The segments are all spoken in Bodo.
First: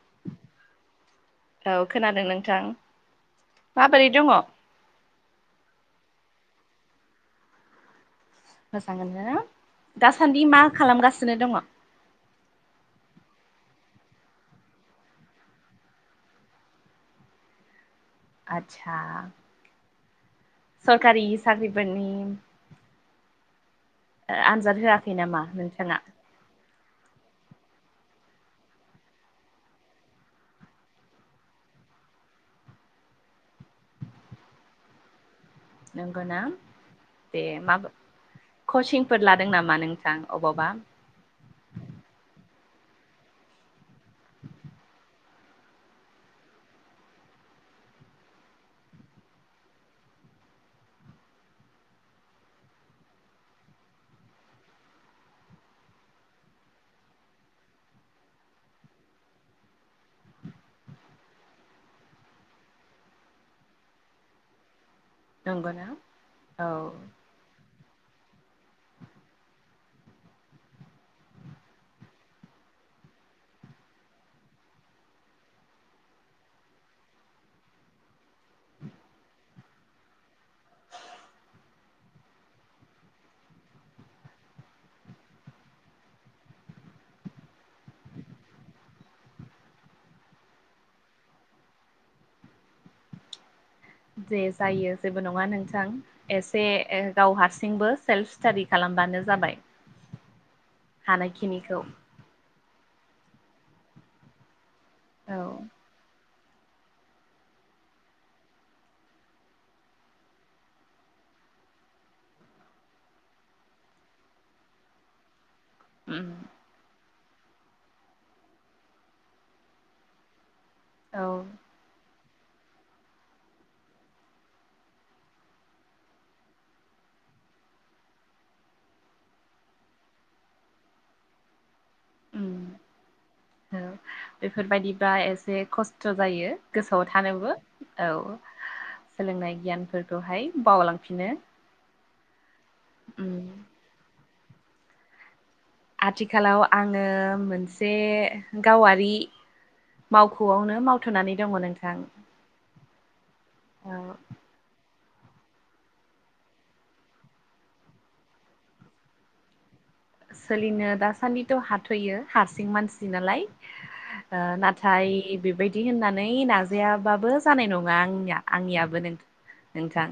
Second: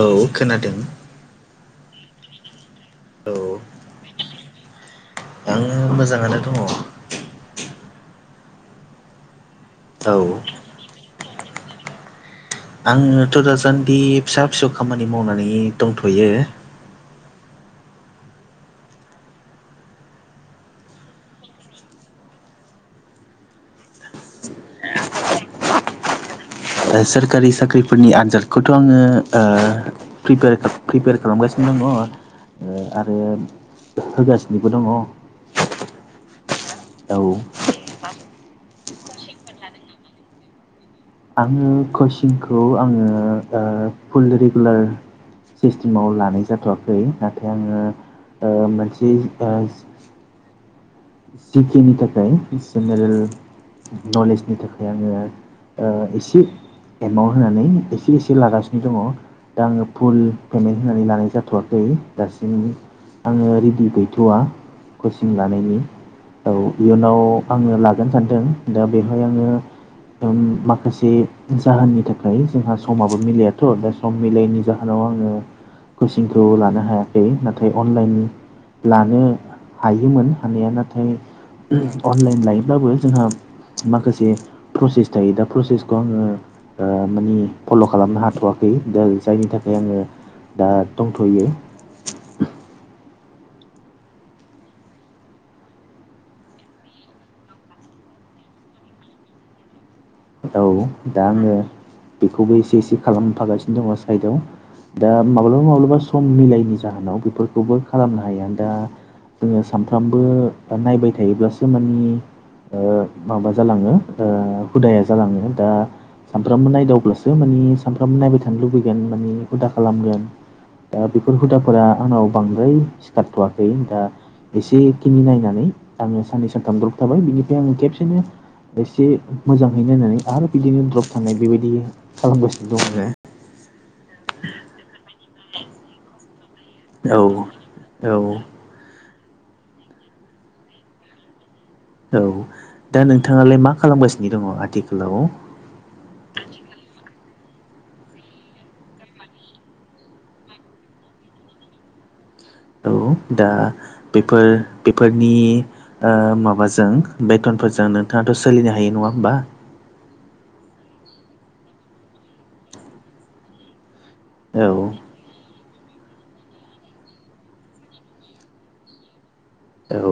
औ खोनादों औ खोनादों नोंथां औ माबोरै दङ आङो मोजाङानो दङ मोजाङानो ना दासान्दि मा खालामगासिनो दङ आङोथ दासानदि फिसा फिसौ खामानि मावनानै दंथ'यो आदसा सरकारि साख्रिफोरनि आनजाद होआखै नामा नोंथाङा सोरखारि साख्रिफोरनि आन्जादखौथ' आङो प्रिपेयार खालामगासिनो दङ आरो होगासिनोबो दङ नंगौ ना दे मा कचिंफोर लादों नामा नोंथां अबावबा आङो कचिंखौ आङो ओ फुल रेगुलार सिस्टेमाव लानाय जाथ'वाखै नाथाय आङो मोनसे तिथिनि थाखाय जेनेरेल नलेजनि थाखाय आङो ओ एसे एमाउन्ट होनानै एसे एसे लागासिनो दङ दा आङो फुल पेमेन्ट होननानै लानाय जाथ'वाखै दासिम आङो रेडि गैथ'वा। कचिं लानायनि नंगौना औ इयुनाव आङो लागोन सानदों दा बेवहाय आङो माखासे जाहोननि थाखाय जोंहा समाबो मिलायाथ' दा सम मिलायैनि जाहोनाव आङो कचिंखौ लानो हायाखै नाथाय अनलाइननि लानो हायोमोन हानाया नाथाय अनलाइन लायोब्लाबो जोंहा माखासे प्रसेस थायो। प्रसेसखौ आङो ओ माने फल' खालामनो हाथ'वाखै दा जायनि थाखाय आङो दा दंथ'यो। दे जायो जेबो नङा नोंथां। एसे गाव हारसिंबो सेल्फ स्टाडि खालामबानो जाबाय। औ दा आङो हानायखिनिखौ बेखौबो एसे एसे खालामफागासिनो दङ साइदआव। दा औ माब्लाबा माब्लाबा सम मिलायनि जाहोनाव बेफोरखौबो खालामनो हाया दा जोङो सानफ्रामबो दा नायबाय थायोब्लासो माने ओ माबा जालाङो ओ हुदाया जालाङो दा उम सानफ्रामबो नायदावब्लासो माने सानफ्रामबो नायबाय थानो लुबैगोन माने हुदा खालामगोन दा औ बेफोर हुदाफोरा आंनाव बांद्राय सिखारथ'वाखै दा एसेखिनि नायनानै आङो साननै सानथाम द्रब थाबाय बिनिफ्राय आङो खेबसेनो एसे मोजाङै नायनानै आरो बिदिनो द्रप थानायनाय बेबायदि उम खालामगासिनो दं आरो औ बेफोरबायाददिबा एसे खस्थ' जायो गोसोआव आरो थानोबो औ। सोलोंनाय गियानफोरखौहाय बावलांफिनो। औ दा उम नोंथाङालाय मा खालामगासिनो दङ आथिखालाव? आथिखालाव आङो मोनसे गावारि मावख'आवनो मावथ'नानै दंमोन नोंथां। औ दा औ बेफोर बेफोरनि ओ माबाजों बेथनफोरजों नोंथाङाथ' सोलिनो हायो नङा होमबा। सोलिनो दासान्दिथ' हाथ'यो हारसिं मानसि नालाय ओ औ नाथाय बेबायदि बि होननानै नाजायाबाबो जानाय नङा आंनिया आंनियाबो औ नोंथां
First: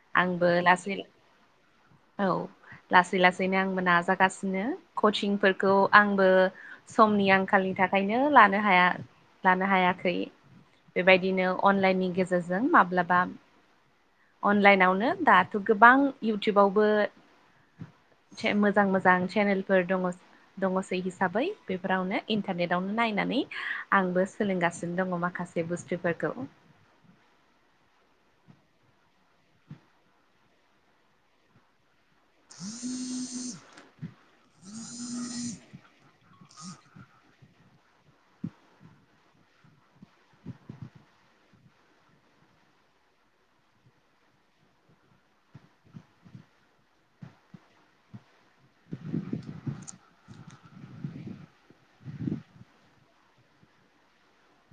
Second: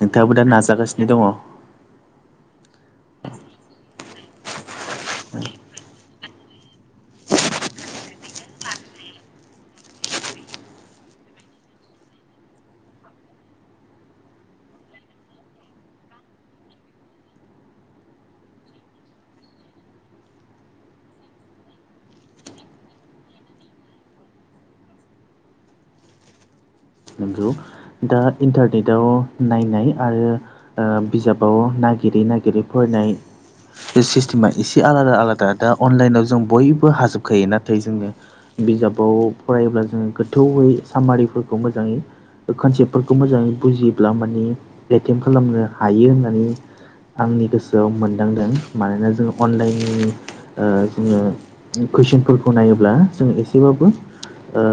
नोंथाङाबो दा आंबो लासै नाजागासिनो दङ औ लासै लासैनो आंबो ना जागासिनो कचिंफोरखौ आंबो समनि आंखालनि थाखायनो लानो हाया लानो हायाखै बेबायदिनो अनलाइननि गेजेरजों माब्लाबा अनलाइनावनो दाथ' गोबां इउटुबावबो से मोजां मोजां चेनेलफोर दङ। दङसै हिसाबै बेफोरावनो इन्टारनेटावनो नायनानै आंबो सोलोंगासिनो दङ माखासे बे बुस्थुफोरखौ। नंगौ दा इन्टारनेटाव नायनाय आरो ओ बिजाबाव नागिर बिदि नागिरै फरायनाइ बे सिस्टेमा एसे आलादा आलादा दा अनलाइनाव जों बयबो हाजोबखायो नाथाय जोङो बिजाबाव फरायोब्ला जोङो गोथौयै सामारिफोरखौ मोजाङै कनसेप्टफोरखौ मोजाङै बुजियोब्ला माने एटेमट खालामनो हायो होननानै आंनि गोसोआव मोनदांदों मानोना जों अनलाइननि ओ जोङो कुइसनफोरखौ नायोब्ला जों एसेबाबो ओ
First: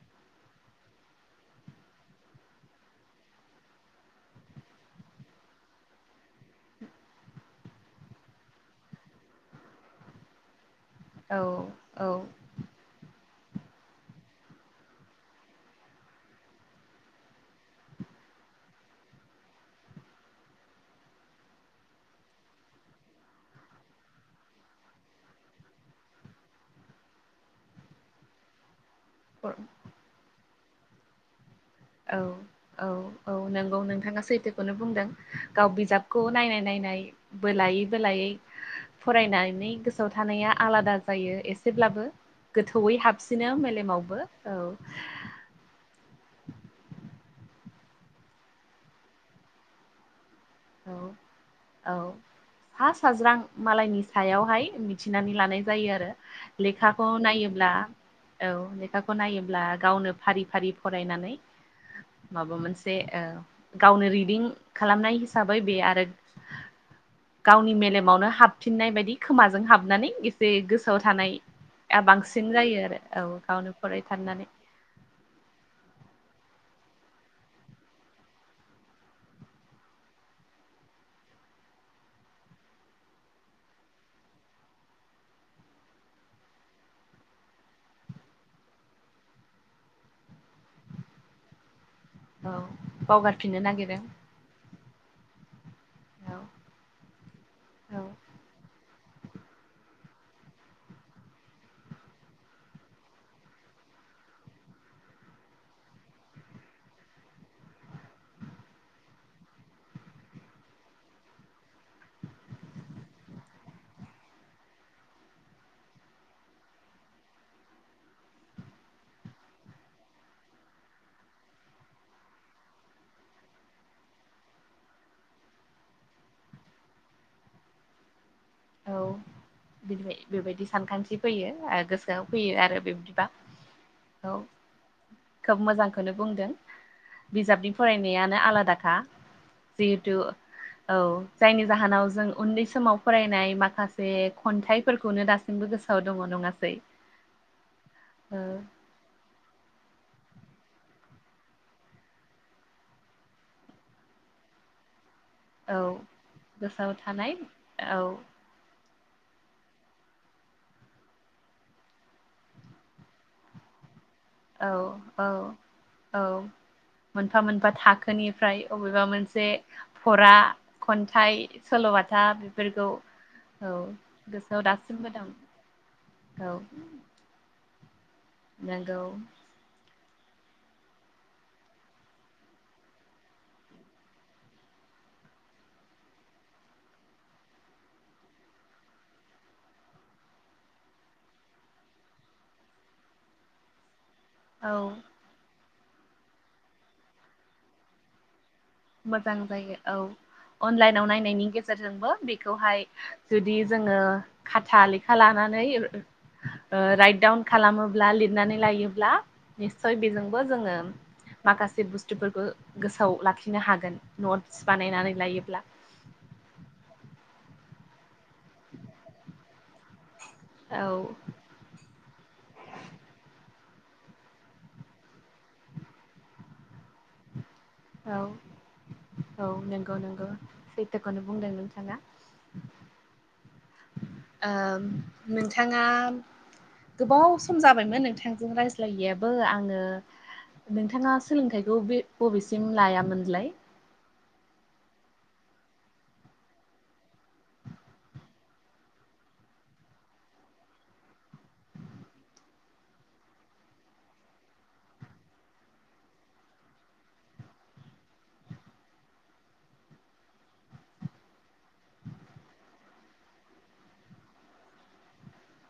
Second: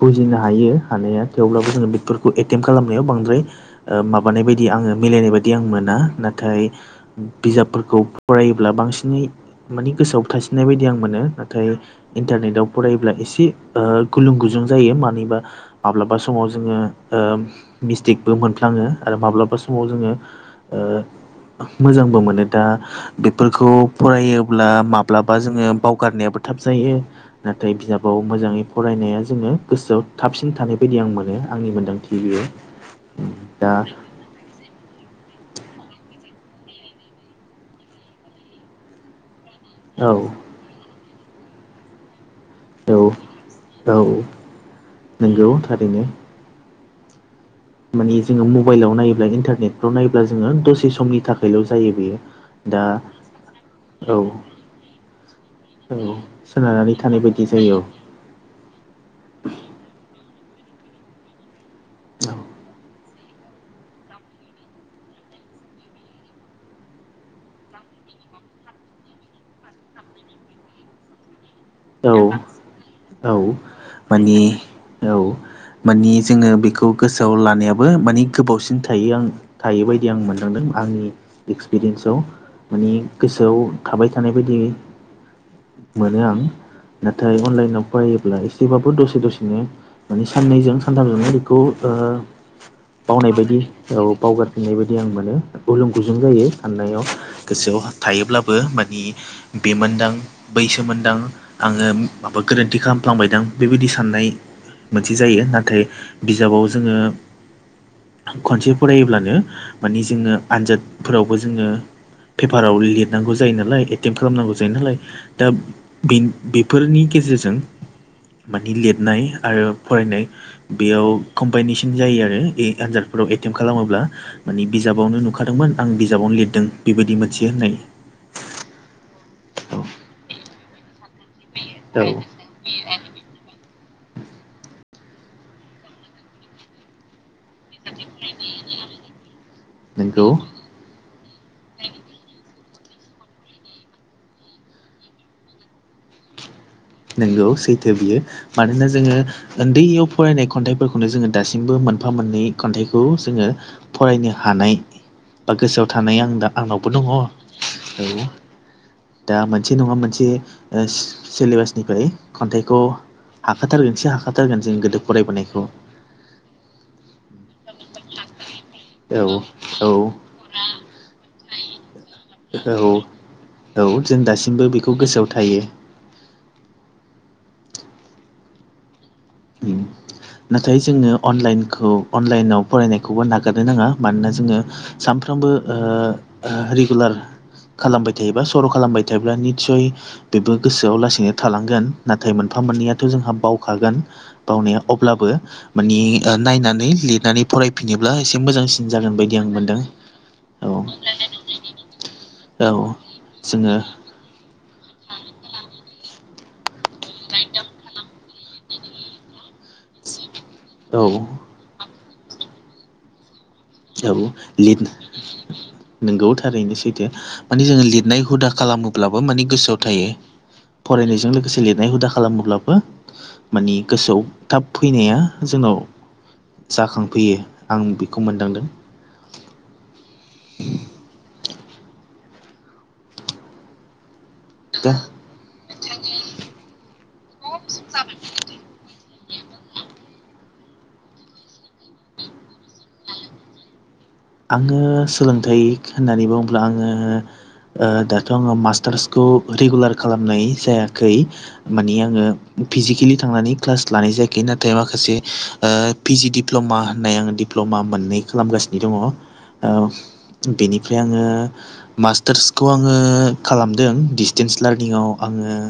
बुजिनो हायो हानाया थेवब्लाबो जोङो बेफोरखौ एटेम्ट खालामनायाव बांद्राय ओ माबानाय बायदि आङो मिलायनाय बायदि आं मोना नाथाय बिजाबफोरखौ फरायोब्ला बांसिनै माने गोसोआव थासिननाय बायदि आं मोन नाथाय औ इन्टारनेटाव फरायोब्ला एसे ओ गुलुं गुजुं जायो मानिबा माब्लाबा समाव जोङो ओ मिस्टेकबो मोन नाङो आरो माब्लाबा समाव जोङो ओ मोजांबो मोनो दा बेफोरखौ फरायोब्ला माब्लाबा जोङो बावगारनायाबो थाब जायो। नाथाय बिजाबाव मोजाङै फरायनाया जोङो औ गोसोआव थाबसिन थानाय बायदि आं मोनो आंनि मोन्दां औ औ औ नंगौ नोंथाङा सैथो बेखौनो बुंदों गाव बिजाबखौ नायनाय नायनाय बोलायै बोलायै फरायनानै गोसोआव औ थानाया आलादा जायो एसेब्लाबो गोथौयै औ हाबसिनो मेलेमावबो औ नोंगौ थारैनो। माने जोङो मबाइलाव नायोब्ला इन्टारनेटफ्राव नायोब्ला जोङो दसे औ समनि थाखायल' जायो औ बेयो। दा सा साज्रां मालायनि औ सायावहाय मिथिनानै लानाय जायो आरो। सोनारनानै लेखाखौ थानाय बायदि नायोब्ला जायो औ लेखाखौ नायोब्ला गावनो फारि फारि फरायनानै माबा मोनसे ओ गावनो रिदिं खालामनाय जाबाय बे आरो गावनि मेलेमावनो हाबफिननाय बायदि खोमाजों हाबनानै एसे गोसोआव थानाय या औ बांसिन जायो आरो औ गावनो माने फरायथारनानै औ माने जोङो बेखौ गोसोआव लानायाबो मानि गोबावसिन थायो आं थायो बायदि आं मोनदांदों आंनि एक्सपिरियेन्सआव। माने गोसोआव थाबाय थानाय बायदि मोनो आं। नाथाय अनलाइनाव फरायोब्ला एसेबाबो दसे दसेनो माने साननैजों सानथामजोंनो बेखौ ओ औ बावनाय बायदि बावगारफिननो नागिरो औ बावगार फिनाय बायदि आं मोनो गुलुं गुजुं औ जायो हाननायाव गोसोआव औ थायोब्लाबो मानि बेमोनदां बैसोमोनदां आङो माबा गोरोन्थि खालामफ्लांबायदां बेबायदि साननाय मोनसे जायो नाथाय बिजाबाव जोङो खनसे फरायोब्लानो माने जोङो आनजादफोरावबो जोङो पेपाराव लिरनांगौ जायो नालाय एटेम्ट खालामनांगौ जायो नालाय दा बे बेफोरनि गेजेरजों मानि लिरनाय आरो फरायनाय बेयाव कम्बाइनेसन जायो आरो आनजादफोराव एटेम्ट खालामोब्ला माने बिजाबावनो नुखादोंमोन आं बिजाबावनो लिरदों बेबायदि मोनथियो होननाय औ औ बि बेबायदि सानखान्थि फैयो औ गोसोआव फैयो आरो बिबदिबा औ। खोब मोजांखौनो बुंदों बिजाबनि फरायनायानो आलादााखा जिहेथु नंगौ औ जायनि जाहोनाव जों उन्दै समाव फरायनाय माखासे खन्थाइफोरखौनो दासिमबो गोसोआव दङ नङासै? नोंगौ सैथो बियो औ मानोना जोङो उन्दैयाव फरायनाय खन्थाइफोरखौनो जोङो दासिमबो मोनफा मोननै खन्थाइखौ जोङो फरायनो हानाय। बा औ गोसोआव थानाय आं दा आंनावबो गोसोआव दङ औ‍ थानाय औ दा मोनसे नङा मोनसे सिलेबास निफ्राय खन्थाइखौ हाखाथारगोन एसे हाखाथारगोन औ जों गोदो औ फरायबोनायखौ औ मोनफा मोनफा थाखोनिफ्राय अबेबा औ मोनसे औ फरा खन्थाइ सल' म औ बेफोरखौ औ औ जों गोसोआव बेखौ दासिमबो गोसोआव दं थायो औ। नगौ। उम नाथाय जोङो अनलाइनखौ अनलाइनाव फरायनायखौबो नागारनो नाङा मानोना जोङो सानफ्रोमबो रेगुलार खालामबाय थायोबा सर' खालामबाय थायोब्ला निस्सय बेबो गोसोआव लासैनो थालांगोन नाथाय मोनफा मोननैयाथ' जोंहा बावखागोन। औ बावनाया अब्लाबो मानि नायनानै लिरनानै फरायफिनोब्ला एसे मोजांसिन जागोन मोजां बायदि आं जायो मोनदों औ औ अनलाइनाव नायनायनि गेजेरजोंबो औ बेखौहाय जुदि जोङो खाथा लेखा लानानै राइट दडाउन खालामो ब्ला लिरनानै लायोब्ला निस्सय बेजोंबो जोङो औ माखासे बुस्थुफोरखौ गोसोआव लाखिनो हागोन नटस बानायनानै लायोब्ला नंगौ थारैनो सैथो माने जोङो लिरनाय हुदा खालामोब्लाबो मान गोसोआव थायो औ फरायनायजों लोगोसे लिरनाय हुदा खालामोब्ला बा मानि गोसोआव थाब फैनाया जोंनाव जाखांफैयो। आं बेखौ औ मोनदांदों। औ नंगौ नंगौ सैथोखौनो बुंदों नोंथाङा ओ दा नोंथाङा गोबाव सम जाबायमोन नोंथांजों रायज्लायैयाबो आङो नोंथाङा सोलोंथाइखौ बे बबेसिम लायामोनलाय? आङो सोलोंथाइ होननानै बुङोब्ला आङो दाथ' आङो मास्टार्सखौ रेगुलार खालामनाय जायाखै माने आङो फिजिकेलि थांनानै क्लास लानाय जायाखै नाथाय माखासे पि जि डप्ल'मा होननाय आङो दिप्ल'मा मोननै खालामगासिनो दङ। औ बेनिफ्राय आङो मास्टार्सखौ आङो खालामदों डिसटेन्स लार्निंआव आङो।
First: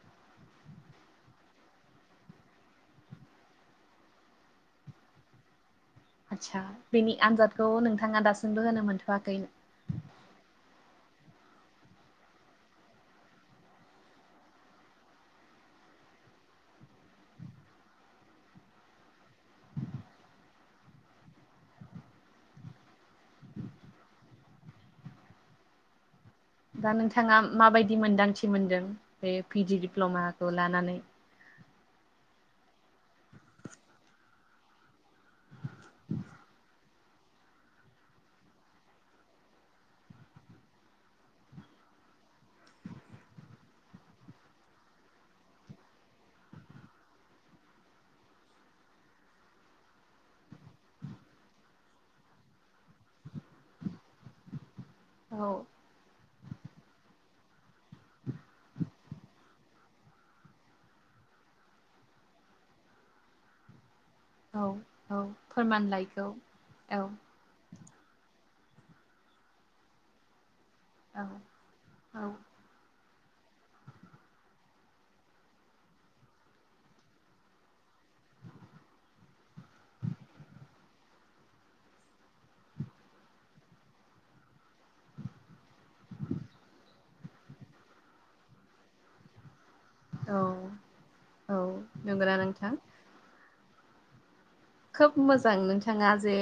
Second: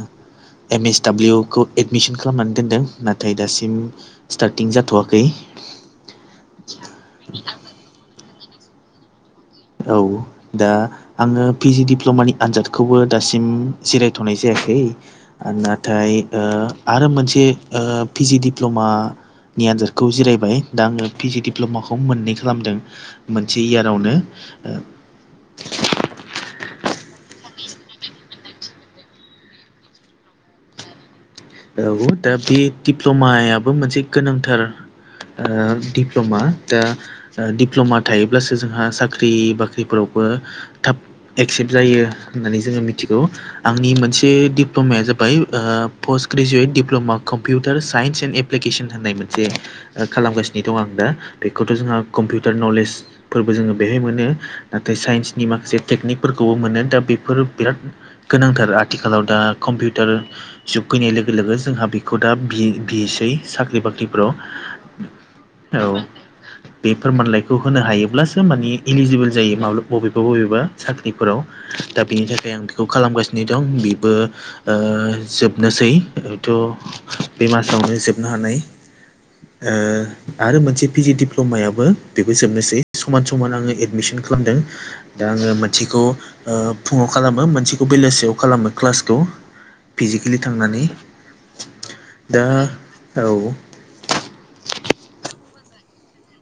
एम एस दाब्लिउखौ एडमिसन खालामनानै दोनदों नाथाय दासिम स्टार्टिं जाथ'वाखै आचसा बेनि आनजादखौ नोंथाङा दासिमबो होनो मोनथ'वाखै। औ। दा आङो पि जि दिडप्ल'मानि आनजादखौबो दासिम जिरायथ'नाय जायाखै नाथाय आरो मोनसे पि जि दिडप्ल'मा नि आनजादखौ जिरायबाय दा आङो पि जि दिडप्ल'माखौ मोननै खालामदों। मोनसे इयारावनो दा नोंथाङा माबायदि मोनदांथि मोनदों बे पिडि दिडप्ल'माखौ लानानै औ दा बे दिप्ल'मायाबो मोनसे गोनांथार दिप्ल'मा दा दिप्ल'मा थायोब्लासो जोंहा साख्रि बाख्रिफोरावबो थाब एक्सेप्ट जायो होननानै जोङो मिथिगौ। आंनि मोनसे दिप्ल'माया जाबाय पस्ट ग्रेजुवेट डिप्लमा कम कम्पिउटार साइन्स एन्ड एप्लिकेसन होननाय मोनसे खालामगासिनो दं आं दा बेखौथ' जोंहा कम्पिउटार नलेज फोरबो जोङो बेहाय मोनो नाथाय औ साइन्सनि माखासे। टेकनिकफोरखौबो मोनो दा बेफोर बिराद गोनांथार आथिखालाव दा कम्पिउटार जुग फैनाय लोगो लोगो जोंहा बेखौ दा बिसै साख्रि बाख्रि लौ औ औ औ फोरमानलाइखौ बे औ फोरमानलाइखौ खौ होनो हायोब्लासो मानि इलिजिबोल जायो माब्ला बबेबा बबेबा औ साख्रिफोराव दा बिनि औ थाखाय आं बेखौ खालामगासिनो दं बेबो ओ जोब बेनोसैथ' बे मासावनो जोबनो हानाय आरो मोनसे पिजि डप्ल'मायाबो बेबो जोबनोसै समान समान आङो एडमिसन खालामदों। दा आङो मोनसेखौ फुङाव खालामो मोनसेखौ बेलासेयाव खालामो क्लासखौ। औ इलि थांनानै नंगौना दा नोंथां औ। खोब मोजां नोंथाङा जे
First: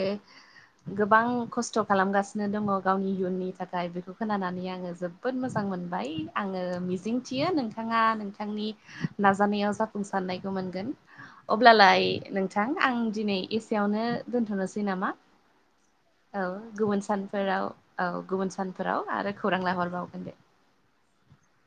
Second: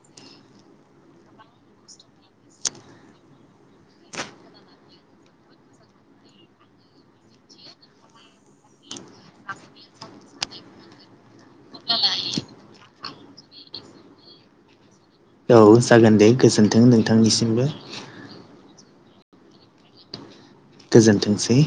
गोबां खस्थ' खालामगासिनो दङ गावनि इयुननि थाखाय बेखौ खोनानानै आङो जोब बोद मोजां मोनबाय आङो मिजिथियो नोंथाङा नोंथांनि नाजानायाव जाफुंसारनायखौ मोनगोन। अब्लालाय नोंथां आं दिनै एसेयावनो दोनथ'नोसै नामा। औ जागोन दे औ गोजोन्थों गुबुन नोंथांनिसिमबो सानफोराव औ गुबुन सानफोराव आरो खौरां लाहरबावगोन दे। गोजोनथोंसै।